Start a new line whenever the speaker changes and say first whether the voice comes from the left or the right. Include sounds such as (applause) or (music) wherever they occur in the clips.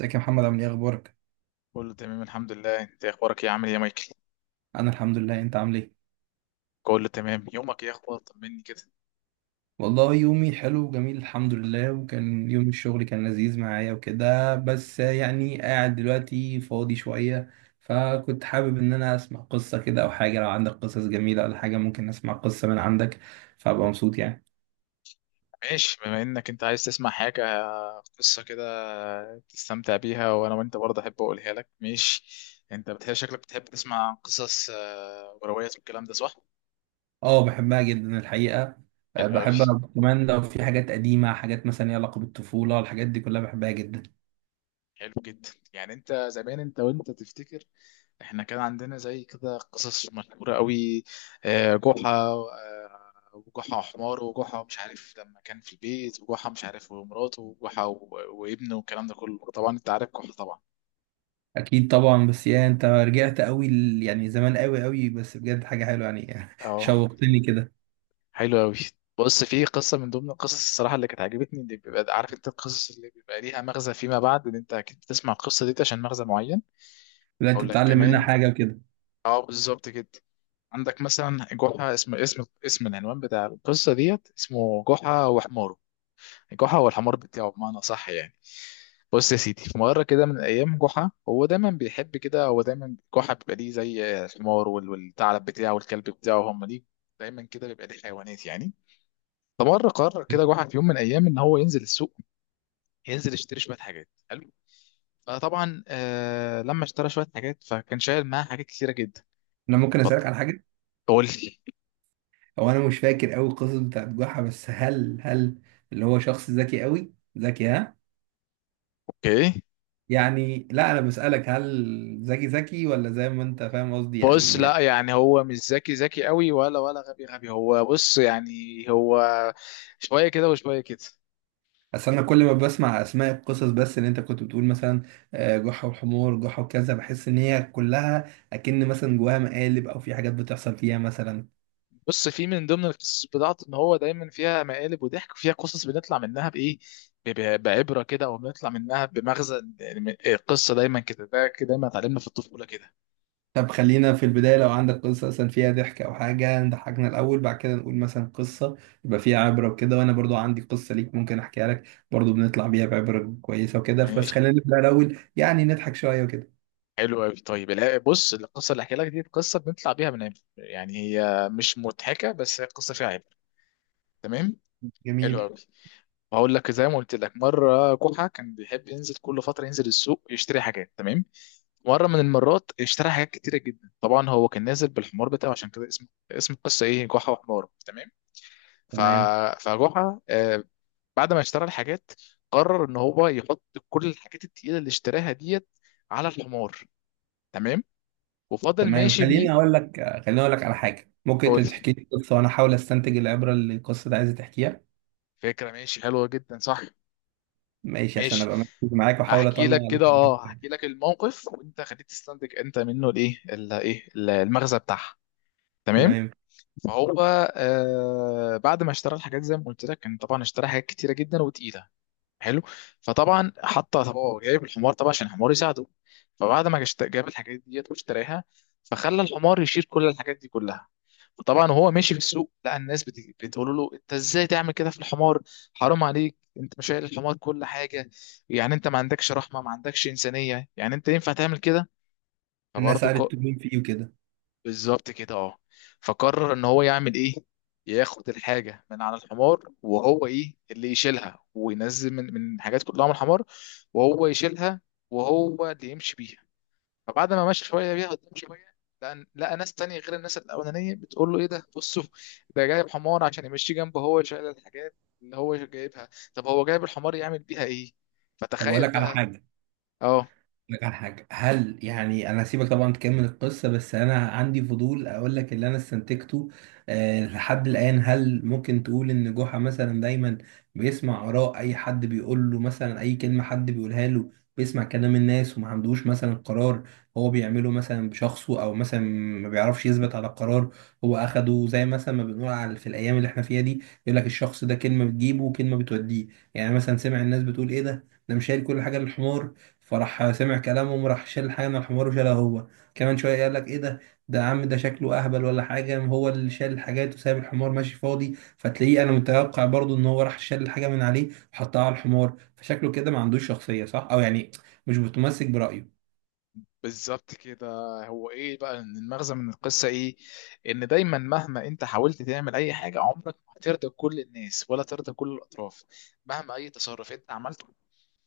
right: ازيك يا محمد، عامل ايه؟ اخبارك؟
left: كله تمام، الحمد لله. انت اخبارك ايه؟ عامل ايه يا مايكل؟
right: انا الحمد لله، انت عامل ايه؟
left: كله تمام. يومك ايه اخبار؟ طمني كده.
right: والله يومي حلو وجميل الحمد لله، وكان يوم الشغل كان لذيذ معايا وكده، بس يعني قاعد دلوقتي فاضي شوية. فكنت حابب ان انا اسمع قصة كده او حاجة، لو عندك قصص جميلة ولا حاجة ممكن اسمع قصة من عندك، فابقى مبسوط يعني.
left: ماشي، بما انك انت عايز تسمع حاجه، قصه كده تستمتع بيها، وانا وانت برضه احب اقولها لك. ماشي. انت بتحب، شكلك بتحب تسمع قصص، وروايات والكلام ده، صح؟
right: اه بحبها جدا الحقيقة. أه،
left: حلو قوي.
right: بحبها كمان، لو في حاجات قديمة، حاجات مثلا ليها علاقة بالطفولة، الحاجات دي كلها بحبها جدا.
left: حلو جدا. يعني انت زمان، وانت تفتكر، احنا كان عندنا زي كده قصص مشهورة قوي. جحا وجحا حمار، وجحا مش عارف لما كان في البيت، وجحا مش عارف، ومراته، وجحا وابنه، والكلام ده كله. طبعا انت عارف جحا طبعا.
right: اكيد طبعا، بس يا انت رجعت قوي يعني زمان قوي قوي، بس بجد حاجه حلوه يعني (laughs)
left: اه،
right: شوقتني كده.
left: حلو قوي. بص، في قصة من ضمن القصص، الصراحة، اللي كانت عجبتني، اللي بيبقى عارف انت القصص اللي بيبقى ليها مغزى فيما بعد، ان انت اكيد بتسمع القصة دي عشان مغزى معين.
right: لا، انت
left: اقول لك
right: بتتعلم منها
left: كمان،
right: حاجه وكده.
left: اه، بالظبط كده. عندك مثلا جحا، اسم العنوان بتاع القصة ديت، اسمه جحا وحماره، جحا والحمار بتاعه، بمعنى، صح يعني. بص يا سيدي، في مرة كده من الأيام، جحا هو دايما بيحب كده، هو دايما جحا بيبقى ليه زي الحمار والثعلب بتاعه والكلب بتاعه، هم ليه دايما كده بيبقى ليه حيوانات يعني. فمرة قرر كده جحا في يوم من الأيام إن هو ينزل السوق، ينزل يشتري شوية حاجات. حلو. فطبعا، لما اشترى شوية حاجات، فكان شايل معاه حاجات كتيرة جدا.
right: انا ممكن اسالك على حاجه؟
left: فقول لي.
right: هو انا مش فاكر قوي القصص بتاعت جحا، بس هل اللي هو شخص ذكي قوي ذكي؟ ها؟
left: اوكي.
right: يعني لا، انا بسالك هل ذكي ذكي ولا، زي ما انت فاهم قصدي
left: بص،
right: يعني.
left: لا يعني، هو مش ذكي ذكي قوي، ولا غبي غبي، هو بص يعني هو شويه كده وشويه كده.
right: اصل انا كل ما بسمع اسماء القصص، بس اللي انت كنت بتقول مثلا آه، جحا والحمار، جحا وكذا، بحس ان هي كلها اكن مثلا جواها مقالب، او في حاجات بتحصل فيها مثلا.
left: بص، في من ضمن القصص بتاعته ان هو دايما فيها مقالب وضحك، وفيها قصص بنطلع منها بايه، بعبره كده، او بنطلع منها بمغزى. يعني القصه دايما كده، ده كده دايما اتعلمنا في الطفوله كده.
right: طب خلينا في البداية، لو عندك قصة مثلا فيها ضحك أو حاجة نضحكنا الأول، بعد كده نقول مثلا قصة يبقى فيها عبرة وكده، وأنا برضو عندي قصة ليك ممكن أحكيها لك برضو بنطلع بيها بعبرة كويسة وكده، بس
left: ماشي.
right: خلينا نبدأ الأول يعني نضحك شوية وكده.
left: حلو قوي. طيب، لا، بص، القصه اللي احكي لك دي قصه بنطلع بيها من عبر، يعني هي مش مضحكه بس هي قصه فيها عبره. تمام. حلو
right: جميل.
left: قوي. وهقول لك، زي ما قلت لك، مره كحه كان بيحب ينزل كل فتره، ينزل السوق يشتري حاجات. تمام. مره من المرات اشترى حاجات كتيره جدا. طبعا هو كان نازل بالحمار بتاعه، عشان كده اسم القصه ايه؟ جحا وحمار. تمام. ف
right: تمام.
left: فجحا بعد ما اشترى الحاجات، قرر ان هو يحط كل الحاجات التقيله اللي اشتراها ديت على الحمار. تمام. وفضل
right: تمام
left: ماشي بيه.
right: خليني أقول لك، خليني أقول لك على حاجة، ممكن أنت
left: قول لي.
right: تحكي لي قصة وأنا أحاول أستنتج العبرة اللي القصة دي عايزة تحكيها.
left: فكره ماشي، حلوه جدا، صح.
right: ماشي، عشان
left: ماشي.
right: أبقى مركز معاك وأحاول
left: هحكي
right: أطلع
left: لك كده،
right: الحاجات.
left: هحكي لك الموقف، وانت خليك تستنتج انت منه الايه المغزى بتاعها. تمام.
right: تمام.
left: فهو آه بعد ما اشترى الحاجات، زي ما قلت لك، كان طبعا اشترى حاجات كتيره جدا وتقيله. حلو. فطبعا، طب هو جايب الحمار طبعا عشان الحمار يساعده. فبعد ما جاب الحاجات ديت واشتراها، فخلى الحمار يشيل كل الحاجات دي كلها. وطبعا وهو ماشي في السوق، لقى الناس بتقول له: انت ازاي تعمل كده في الحمار؟ حرام عليك! انت مش شايل الحمار كل حاجه. يعني انت ما عندكش رحمه، ما عندكش انسانيه، يعني انت ينفع تعمل كده؟
right: الناس
left: فبرضه،
right: عرفت مين فيه وكده.
left: بالظبط كده، اه. فقرر ان هو يعمل ايه؟ ياخد الحاجه من على الحمار، وهو ايه اللي يشيلها، وينزل من الحاجات كلها من الحمار، وهو يشيلها، وهو اللي يمشي بيها. فبعد ما مشى شويه بيها قدام شويه، لقى ناس تانية غير الناس الاولانيه بتقول له: ايه ده؟ بصوا، ده جايب حمار عشان يمشي جنبه، هو شايل الحاجات اللي هو جايبها. طب هو جايب الحمار يعمل بيها ايه؟
right: طب أقول
left: فتخيل
right: لك على
left: بقى.
right: حاجة،
left: اه،
right: لك على حاجة، هل يعني أنا هسيبك طبعا تكمل القصة، بس أنا عندي فضول أقول لك اللي أنا استنتجته أه لحد الآن. هل ممكن تقول إن جحا مثلا دايما بيسمع آراء أي حد، بيقول له مثلا أي كلمة حد بيقولها له، بيسمع كلام الناس، وما عندوش مثلا قرار هو بيعمله مثلا بشخصه، أو مثلا ما بيعرفش يثبت على قرار هو أخده، زي مثلا ما بنقول على في الأيام اللي إحنا فيها دي، يقول لك الشخص ده كلمة بتجيبه وكلمة بتوديه. يعني مثلا سمع الناس بتقول إيه ده، ده مش شايل كل حاجة للحمار، فراح سمع كلامهم راح شال حاجة من الحمار وشالها هو. كمان شوية قال لك ايه ده، ده عم ده شكله اهبل ولا حاجة، هو اللي شال الحاجات وسايب الحمار ماشي فاضي. فتلاقيه انا متوقع برضو ان هو راح شال الحاجة من عليه وحطها على الحمار، فشكله كده ما عندوش شخصية صح، او يعني مش متمسك برأيه.
left: بالظبط كده. هو ايه بقى؟ إن المغزى من القصه ايه؟ ان دايما، مهما انت حاولت تعمل اي حاجه، عمرك ما هترضى كل الناس ولا ترضى كل الاطراف. مهما اي تصرف انت عملته،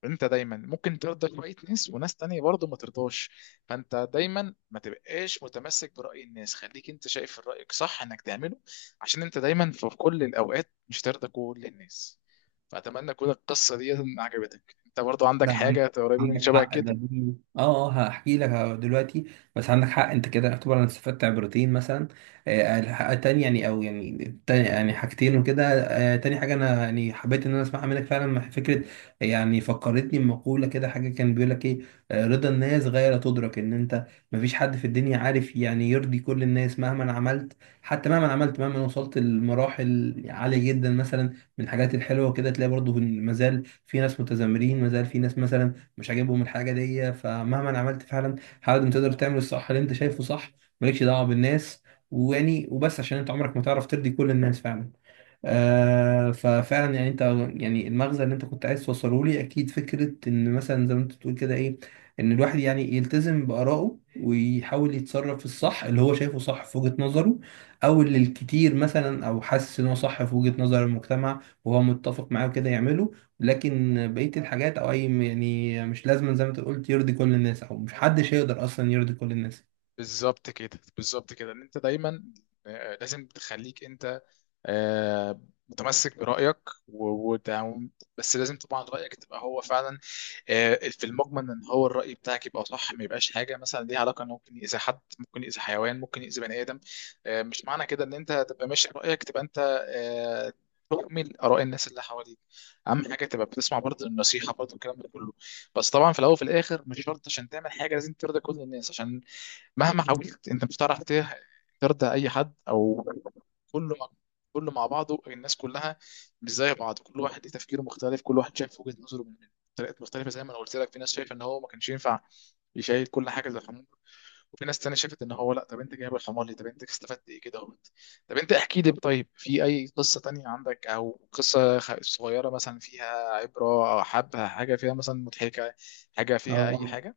left: انت دايما ممكن ترضى شويه ناس، وناس تانية برضه ما ترضاش. فانت دايما ما تبقاش متمسك براي الناس، خليك انت شايف رايك صح انك تعمله، عشان انت دايما في كل الاوقات مش ترضى كل الناس. فاتمنى تكون القصه دي عجبتك. انت برضه عندك
right: لا عن-
left: حاجه قريبه من
right: عندك
left: شبه
right: حق ده،
left: كده؟
right: دي اه اه هحكي لك دلوقتي. بس عندك حق انت كده، يعتبر انا استفدت عبرتين مثلا. آه تاني يعني، او يعني تاني يعني حاجتين وكده. آه تاني حاجه انا يعني حبيت ان انا اسمعها منك فعلا، مع فكره يعني فكرتني بمقوله كده، حاجه كان بيقول لك ايه آه، رضا الناس غير تدرك ان انت مفيش حد في الدنيا عارف يعني يرضي كل الناس مهما عملت. حتى مهما عملت، مهما وصلت لمراحل عاليه جدا مثلا، من الحاجات الحلوه كده، تلاقي برضه مازال في ناس متذمرين، ما زال في ناس مثلا مش عاجبهم الحاجه دي. فمهما أنا عملت فعلا، حاول انت تقدر تعمل الصح اللي انت شايفه صح، مالكش دعوه بالناس، ويعني وبس عشان انت عمرك ما تعرف ترضي كل الناس فعلا. آه ففعلا يعني انت، يعني المغزى اللي انت كنت عايز توصله لي اكيد فكره ان مثلا زي ما انت بتقول كده ايه، ان الواحد يعني يلتزم بارائه ويحاول يتصرف في الصح اللي هو شايفه صح في وجهه نظره، او اللي الكتير مثلا، او حاسس ان هو صح في وجهه نظر المجتمع وهو متفق معاه كده يعمله. لكن بقيه الحاجات، او اي يعني مش لازم زي ما انت قلت يرضي كل الناس، او مش حدش هيقدر اصلا يرضي كل الناس.
left: بالظبط كده، بالظبط كده، ان انت دايما لازم تخليك انت آه، متمسك برأيك، و... وت- بس لازم طبعا رأيك تبقى هو فعلا، في المجمل، ان هو الرأي بتاعك يبقى صح، ما يبقاش حاجة مثلا ليها علاقة انه ممكن يأذي حد، ممكن يأذي حيوان، ممكن يأذي بني آدم. مش معنى كده ان انت تبقى ماشي برأيك، تبقى انت آه، تؤمن آراء الناس اللي حواليك. أهم حاجة تبقى بتسمع برضه النصيحة، برضه الكلام ده كله. بس طبعا في الأول وفي الآخر، مش شرط عشان تعمل حاجة لازم ترضي كل الناس، عشان مهما حاولت انت مش هتعرف ترضى اي حد، او كله مع- كله مع بعضه. الناس كلها مش زي بعض، كل واحد ليه تفكيره مختلف، كل واحد شايف وجهة نظره من طريقات مختلفة. زي ما انا قلت لك، في ناس شايفه ان هو ما كانش ينفع يشيل كل حاجة زي الحمار، وفي ناس تانية شافت ان هو لا، طب انت جايب الحمار ليه، طب انت استفدت ايه كده اهوت. طب انت احكي لي، طيب، في اي قصة تانية عندك، او قصة صغيرة مثلا فيها عبرة، او حبة حاجة فيها مثلا مضحكة، حاجة فيها اي
right: اه
left: حاجة.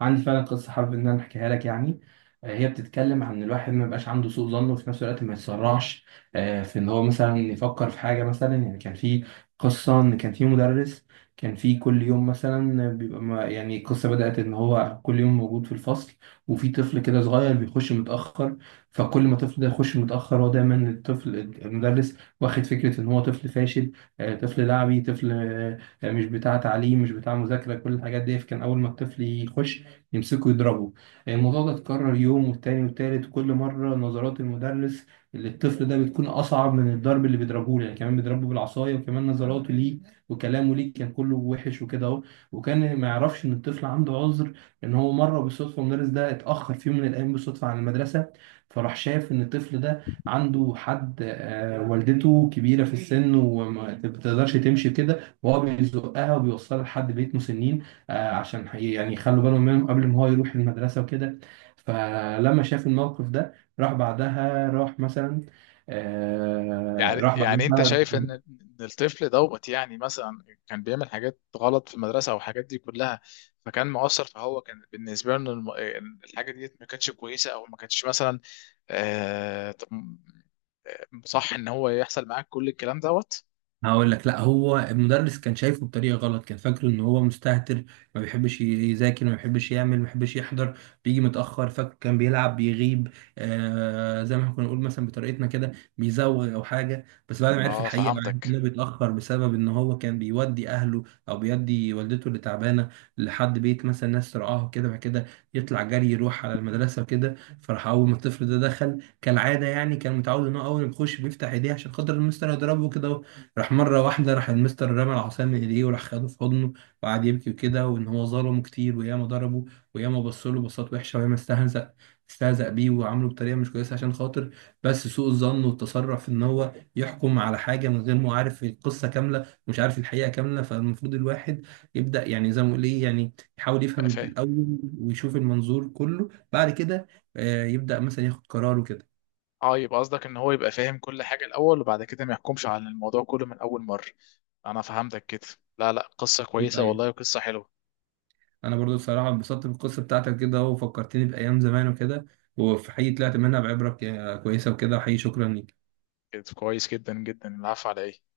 right: عندي فعلا قصة حابب إن أنا أحكيها لك يعني. آه، هي بتتكلم عن إن الواحد ما يبقاش عنده سوء ظن، وفي نفس الوقت ما يتسرعش آه، في إن هو مثلا يفكر في حاجة مثلا. يعني كان في قصة، إن كان في مدرس، كان في كل يوم مثلا بيبقى ما يعني القصة بدأت إن هو كل يوم موجود في الفصل، وفي طفل كده صغير بيخش متأخر. فكل ما الطفل ده يخش متأخر، هو دايما الطفل المدرس واخد فكرة إن هو طفل فاشل، آه، طفل لعبي، طفل آه، مش بتاع تعليم، مش بتاع مذاكرة، كل الحاجات دي. فكان أول ما الطفل يخش يمسكوا يضربوا. الموضوع ده اتكرر يوم والتاني والتالت، وكل مرة نظرات المدرس للطفل ده بتكون أصعب من الضرب اللي بيضربه له، يعني كمان بيضربه بالعصاية وكمان نظراته ليه وكلامه ليه كان كله وحش وكده أهو. وكان ما يعرفش إن الطفل عنده عذر، إن هو مرة بالصدفة المدرس ده اتأخر في يوم من الأيام بالصدفة عن المدرسة، فراح شاف إن الطفل ده عنده حد آه، والدته كبيرة في السن وما بتقدرش تمشي كده، وهو بيزقها وبيوصلها لحد بيت مسنين، آه، عشان يعني يخلوا بالهم منهم قبل ما هو يروح المدرسة وكده. فلما شاف الموقف ده، راح بعدها راح مثلا، آه،
left: يعني
right: راح
left: يعني انت
right: بعدها.
left: شايف إن الطفل دوت، يعني مثلا كان بيعمل حاجات غلط في المدرسه والحاجات دي كلها، فكان مؤثر، فهو كان بالنسبه له الحاجه ديت ما كانتش كويسه، او ما كانتش مثلا، طب صح ان هو يحصل معاك كل الكلام دوت؟
right: هقول لك، لا هو المدرس كان شايفه بطريقه غلط، كان فاكره ان هو مستهتر، ما بيحبش يذاكر، ما بيحبش يعمل، ما بيحبش يحضر، بيجي متاخر، فاكر كان بيلعب بيغيب، آه زي ما احنا كنا نقول مثلا بطريقتنا كده بيزوغ او حاجه. بس بعد ما عرف
left: اه،
right: الحقيقه، وعرف ان
left: فهمتك.
right: هو بيتاخر بسبب ان هو كان بيودي اهله، او بيودي والدته اللي تعبانه لحد بيت مثلا ناس ترعاه وكده، بعد كده يطلع جري يروح على المدرسه وكده. فراح اول ما الطفل ده دخل كالعاده، يعني كان متعود ان هو اول ما يخش بيفتح ايديه عشان خاطر المستر يضربه كده، راح مرة واحدة راح المستر رمى العصاية من ايديه وراح خده في حضنه، وقعد يبكي وكده، وان هو ظلمه كتير، وياما ضربه، وياما بصله بصات وحشة، وياما استهزأ بيه، وعامله بطريقة مش كويسة عشان خاطر، بس سوء الظن والتسرع في ان هو يحكم على حاجة من غير ما عارف القصة كاملة، ومش عارف الحقيقة كاملة. فالمفروض الواحد يبدأ، يعني زي ما بقول ايه، يعني يحاول
left: بقى
right: يفهم
left: فاهم.
right: الأول ويشوف المنظور كله، بعد كده آه، يبدأ مثلا ياخد قرار وكده.
left: اه، يبقى قصدك ان هو يبقى فاهم كل حاجه الاول، وبعد كده ما يحكمش على الموضوع كله من اول مره. انا فهمتك كده. لا، لا، قصه كويسه والله، قصه حلوه.
right: انا برضو بصراحه انبسطت بالقصه بتاعتك كده، وفكرتني بايام زمان وكده، وفي حقيقي طلعت منها بعبره كويسه وكده، وحقيقي شكرا ليك.
left: كده كويس جدا جدا. العفو، على ايه؟